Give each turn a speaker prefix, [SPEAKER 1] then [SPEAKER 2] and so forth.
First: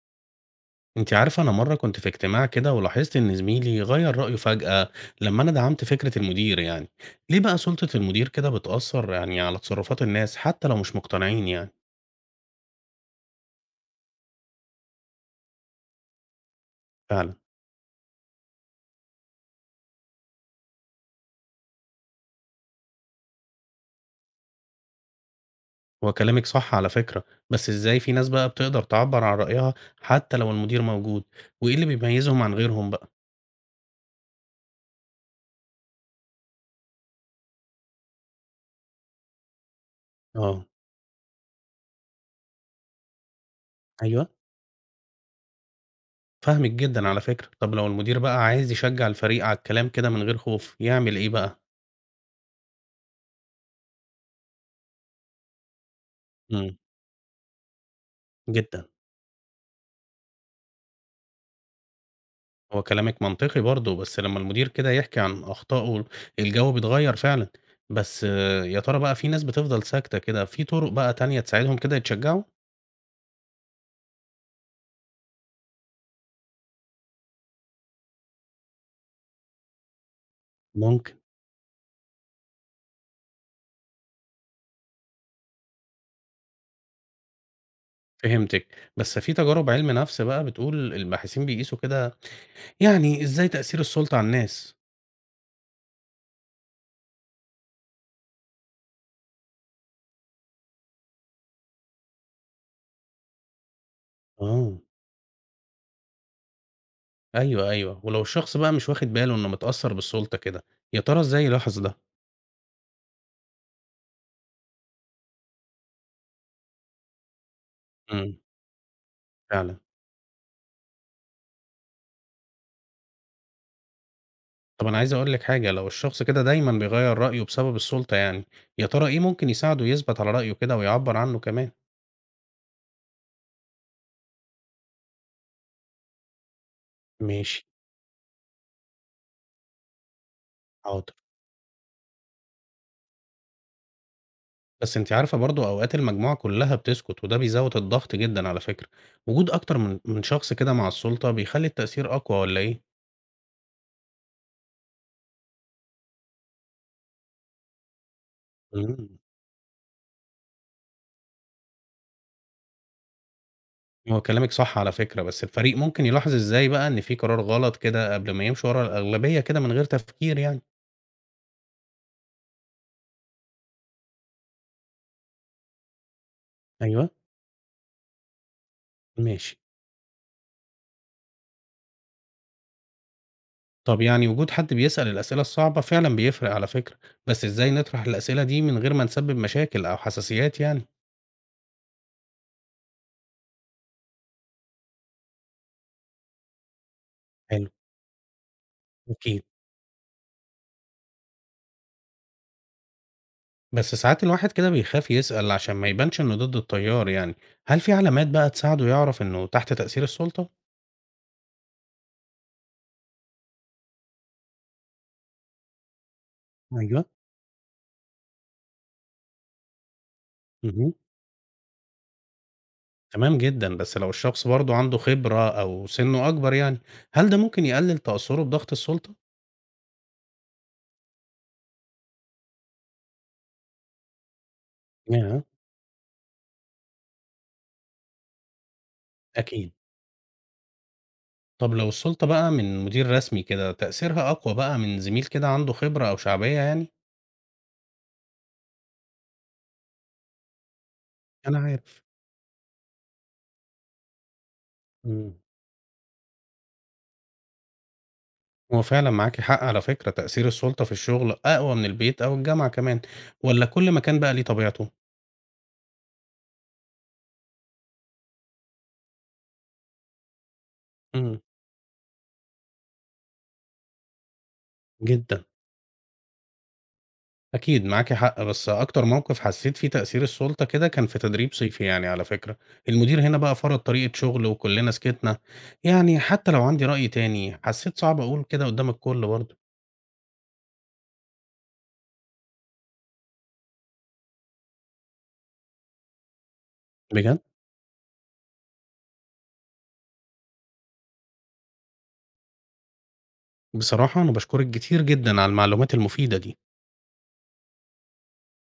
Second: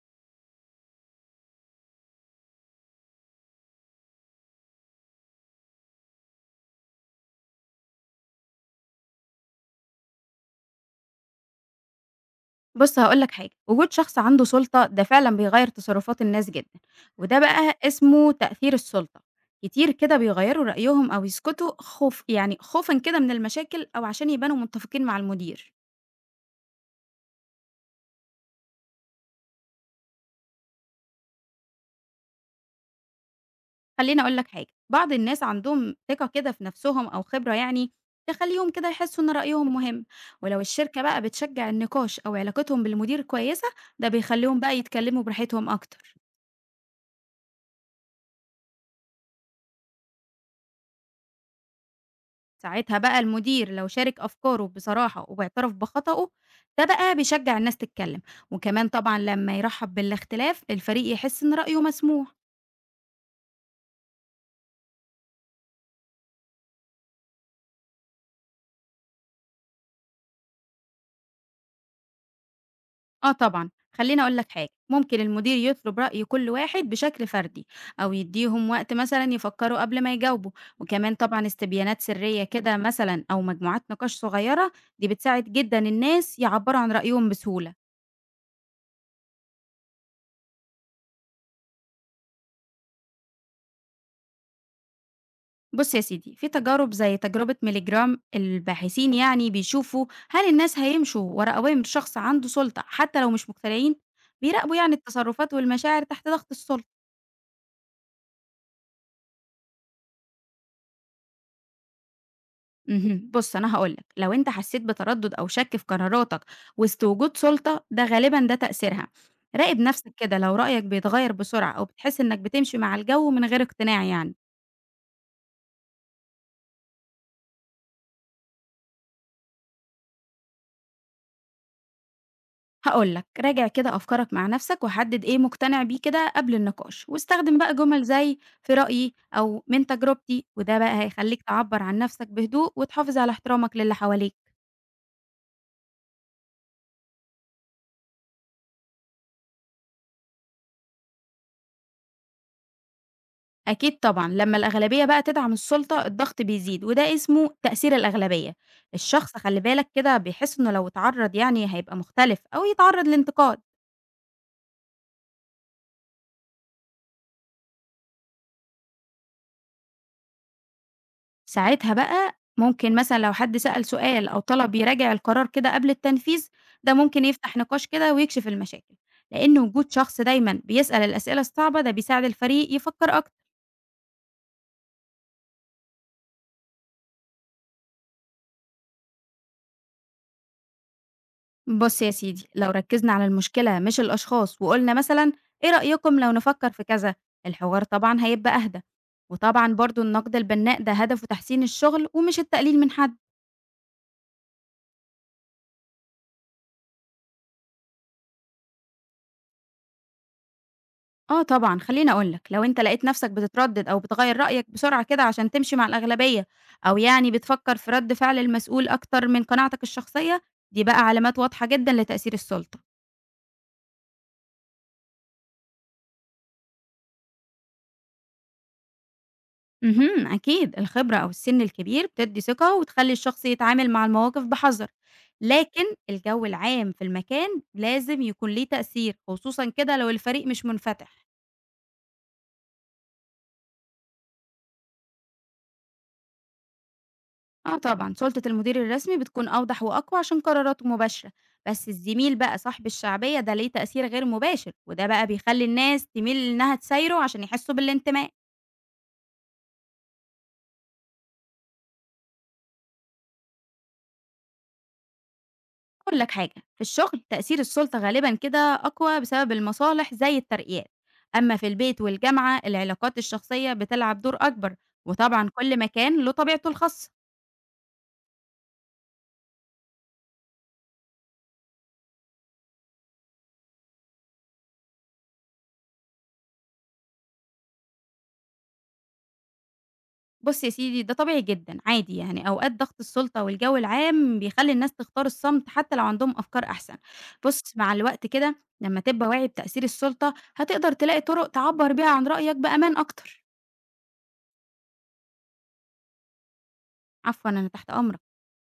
[SPEAKER 1] انت عارفة، انا مرة كنت في اجتماع كده ولاحظت ان زميلي غير رأيه فجأة لما انا دعمت فكرة المدير ليه بقى سلطة المدير كده بتأثر على تصرفات الناس حتى لو مش مقتنعين
[SPEAKER 2] بُص هاقول لك حاجة، وجود شخص عنده سُلطة ده فعلًا بيغيّر تصرفات الناس جدًا،
[SPEAKER 1] فعلا.
[SPEAKER 2] وده بقى اسمه تأثير السُلطة. كتير كده بيغيّروا رأيهم أو يسكتوا خوف خوفًا كده من المشاكل أو عشان يبانوا متفقين مع المدير.
[SPEAKER 1] هو كلامك صح على فكرة. بس ازاي في ناس بقى بتقدر تعبر عن رأيها حتى لو المدير موجود؟ وايه اللي بيميزهم عن غيرهم بقى؟
[SPEAKER 2] خلّيني أقول لك حاجة، بعض الناس عندهم ثقة كده في نفسهم أو خبرة تخلّيهم كده يحسّوا إن رأيهم مهم، ولو
[SPEAKER 1] اه.
[SPEAKER 2] الشركة بقى بتشجّع النقاش أو علاقتهم بالمدير كويسة، ده
[SPEAKER 1] ايوه،
[SPEAKER 2] بيخلّيهم بقى يتكلموا براحتهم أكتر.
[SPEAKER 1] فاهمك جدا على فكرة. طب لو المدير بقى عايز يشجع الفريق على الكلام كده من غير خوف، يعمل ايه بقى؟
[SPEAKER 2] ساعتها بقى المدير لو شارك أفكاره بصراحة واعترف بخطأه،
[SPEAKER 1] امم
[SPEAKER 2] ده بقى بيشجع الناس تتكلم. وكمان
[SPEAKER 1] جدا.
[SPEAKER 2] طبعا لما يرحب بالاختلاف، الفريق يحس إن رأيه مسموع.
[SPEAKER 1] هو كلامِك منطقي برضه، بس لمّا المدير كده يحكي عن أخطائه الجو بيتغيّر فعلًا، بس آه، يا ترى بقى في ناس بتفضل ساكتة كده، في طرق بقى تانية تساعدهم كده يتشجعوا؟
[SPEAKER 2] آه طبعا، خليني أقول لك حاجة، ممكن المدير يطلب رأي كل واحد بشكل فردي، أو يديهم وقت مثلا يفكروا قبل ما يجاوبوا.
[SPEAKER 1] ممكن.
[SPEAKER 2] وكمان طبعا استبيانات سرية كده مثلا أو مجموعات نقاش صغيرة، دي بتساعد جدا الناس يعبروا عن رأيهم بسهولة.
[SPEAKER 1] فهمتِك. بس في تجارب عِلم نَفْس بقى بتقول الباحثين بيقيسوا كده إزاي تأثير السُلطة على الناس.
[SPEAKER 2] بص يا سيدي، في تجارب زي تجربة ميليجرام، الباحثين بيشوفوا هل الناس هيمشوا ورا أوامر شخص عنده سلطة حتى لو مش مقتنعين. بيراقبوا
[SPEAKER 1] آه،
[SPEAKER 2] التصرفات والمشاعر تحت ضغط السلطة.
[SPEAKER 1] أيوه، أيوه، ولو الشخص بقى مش واخد باله إنه متأثّر بالسُلطة كده، يا ترى إزاي يلاحظ ده؟
[SPEAKER 2] مهم. بص أنا هقولك، لو أنت حسيت بتردد أو شك في قراراتك وسط وجود سلطة، ده
[SPEAKER 1] إمم،
[SPEAKER 2] غالبا ده تأثيرها.
[SPEAKER 1] فعلًا.
[SPEAKER 2] راقب نفسك كده، لو رأيك بيتغير بسرعة أو بتحس إنك بتمشي مع الجو من غير اقتناع
[SPEAKER 1] طب أنا عايز أقول لِك حاجة، لو الشخص كده دايمًا بيغيّر رأيه بسبب السُلطة، يا ترى إيه ممكن يساعده يثبت على رأيه كده ويعبّر عنه كمان؟
[SPEAKER 2] هاقول لك، راجع كده أفكارك مع نفسك وحدد إيه مقتنع بيه كده قبل النقاش، واستخدم
[SPEAKER 1] ماشي،
[SPEAKER 2] بقى جمل زي في رأيي أو من تجربتي، وده بقى
[SPEAKER 1] حاضر.
[SPEAKER 2] هيخليك تعبر عن نفسك بهدوء وتحافظ على احترامك للي حواليك.
[SPEAKER 1] بس أنتِ عارفة برضه أوقات المجموعة كلّها بتسكت وده بيزوّد الضغط جدًا على فكرة. وجود أكتر من شخص كده مع السُلطة بيخلّي التأثير أقوى والّا إيه؟
[SPEAKER 2] أكيد طبعا لما الأغلبية بقى تدعم السلطة، الضغط بيزيد، وده اسمه تأثير الأغلبية.
[SPEAKER 1] إمم.
[SPEAKER 2] الشخص خلي بالك كده بيحس إنه لو اتعرض هيبقى مختلف أو يتعرض لانتقاد.
[SPEAKER 1] هو كلامِك صح على فكرة، بس الفريق ممكن يلاحظ إزاي بقى إن في قرار غلط كده قبل ما يمشوا ورا الأغلبية كده من غير تفكير؟
[SPEAKER 2] ساعتها بقى ممكن مثلًا لو حد سأل سؤال أو طلب يراجع القرار كده قبل التنفيذ، ده
[SPEAKER 1] أيوه،
[SPEAKER 2] ممكن يفتح نقاش كده ويكشف المشاكل،
[SPEAKER 1] ماشي.
[SPEAKER 2] لإن وجود شخص دايمًا بيسأل الأسئلة الصعبة ده بيساعد الفريق يفكر أكتر.
[SPEAKER 1] طب وجود حد بيسأل الأسئلة الصعبة فعلا بيفرق على فكرة، بس إزاي نطرح الأسئلة دي من غير ما نسبب مشاكل أو حساسيات
[SPEAKER 2] بُص يا سيدي، لو ركزنا على المشكلة مش الأشخاص، وقلنا مثلًا إيه رأيكم لو نفكر في كذا،
[SPEAKER 1] حلو،
[SPEAKER 2] الحوار طبعًا هيبقى أهدى.
[SPEAKER 1] أكيد.
[SPEAKER 2] وطبعًا برضه النقد البناء ده هدفه تحسين الشغل ومش التقليل من حد.
[SPEAKER 1] بس ساعات الواحد كده بيخاف يسأل عشان ما يبانش إنه ضد التيار هل في علامات بقى تساعده يعرف إنه تحت تأثير السلطة؟
[SPEAKER 2] آه طبعًا، خلّيني أقول لك، لو أنت لقيت نَفْسك بتتردد أو بتغيّر رأيك بسرعة كده عشان تمشي مع الأغلبية، أو
[SPEAKER 1] ايوه،
[SPEAKER 2] بتفكّر في رَد فعل المسؤول أكتر من قناعتك الشخصية، دي
[SPEAKER 1] مهم.
[SPEAKER 2] بقى علامات واضحة جدًا لتأثير السُلطة.
[SPEAKER 1] تمام جدا، بس لو الشخص برضه عنده خبرة أو سنه أكبر هل ده ممكن يقلل تأثره بضغط السلطة؟
[SPEAKER 2] اهم، أكيد الخبرة أو السِن الكبير بتدّي ثقة وتخلّي الشخص يتعامل مع المواقف بحَذَر،
[SPEAKER 1] yeah.
[SPEAKER 2] لكن الجو العام في المكان لازم يكون ليه تأثير، خصوصًا
[SPEAKER 1] أكيد.
[SPEAKER 2] كده لو الفريق مش منفتح.
[SPEAKER 1] طب لو السلطة بقى من مدير رسمي كده تأثيرها أقوى بقى من زميل كده عنده خبرة أو شعبية؟
[SPEAKER 2] اه طبعا سلطة المدير الرسمي بتكون أوضح وأقوى عشان قراراته مباشرة،
[SPEAKER 1] أنا
[SPEAKER 2] بس
[SPEAKER 1] عارف.
[SPEAKER 2] الزميل بقى صاحب الشعبية ده ليه تأثير غير مباشر، وده بقى
[SPEAKER 1] إمم،
[SPEAKER 2] بيخلي الناس تميل إنها تسايره عشان يحسوا بالانتماء.
[SPEAKER 1] هو فعلًا معاكِ حق على فكرة، تأثير السُلطة في الشغل أقوى من البيت أو الجامعة كمان، والّا كل مكان بقى ليه طبيعته؟
[SPEAKER 2] أقول لك حاجة، في الشغل تأثير السلطة غالبا كده أقوى بسبب المصالح زي الترقيات،
[SPEAKER 1] إمم،
[SPEAKER 2] أما في البيت والجامعة العلاقات الشخصية بتلعب دور أكبر،
[SPEAKER 1] جدًا،
[SPEAKER 2] وطبعا كل مكان له طبيعته الخاصة.
[SPEAKER 1] أكيد معاكِ حق. بس أكتر موقف حسيت فيه تأثير السُلطة كده كان في تدريب صيفي على فكرة، المدير هنا بقى فرض طريقة شغل وكلنا سكتنا، يعني حتى لو عندي رأي تاني حسيت صعب أقول كده قدّام الكل برضه.
[SPEAKER 2] بُص يا سيدي، ده طبيعي جدًا، عادي أوقات ضغط السُلطة والجو العام بيخلّي الناس تختار الصمت حتى لو عندهم أفكار أحسن.
[SPEAKER 1] بجد؟
[SPEAKER 2] بُص، مع الوقت كده لمّا تبقى واعي بتأثير السُلطة، هتقدر تلاقي طُرق تعبّر بيها عن رأيك بأمان أكتر.
[SPEAKER 1] بصراحة أنا باشكرِك كتير جدًا على المعلومات المفيدة دي.
[SPEAKER 2] عفوًا، أنا تحت أمرك.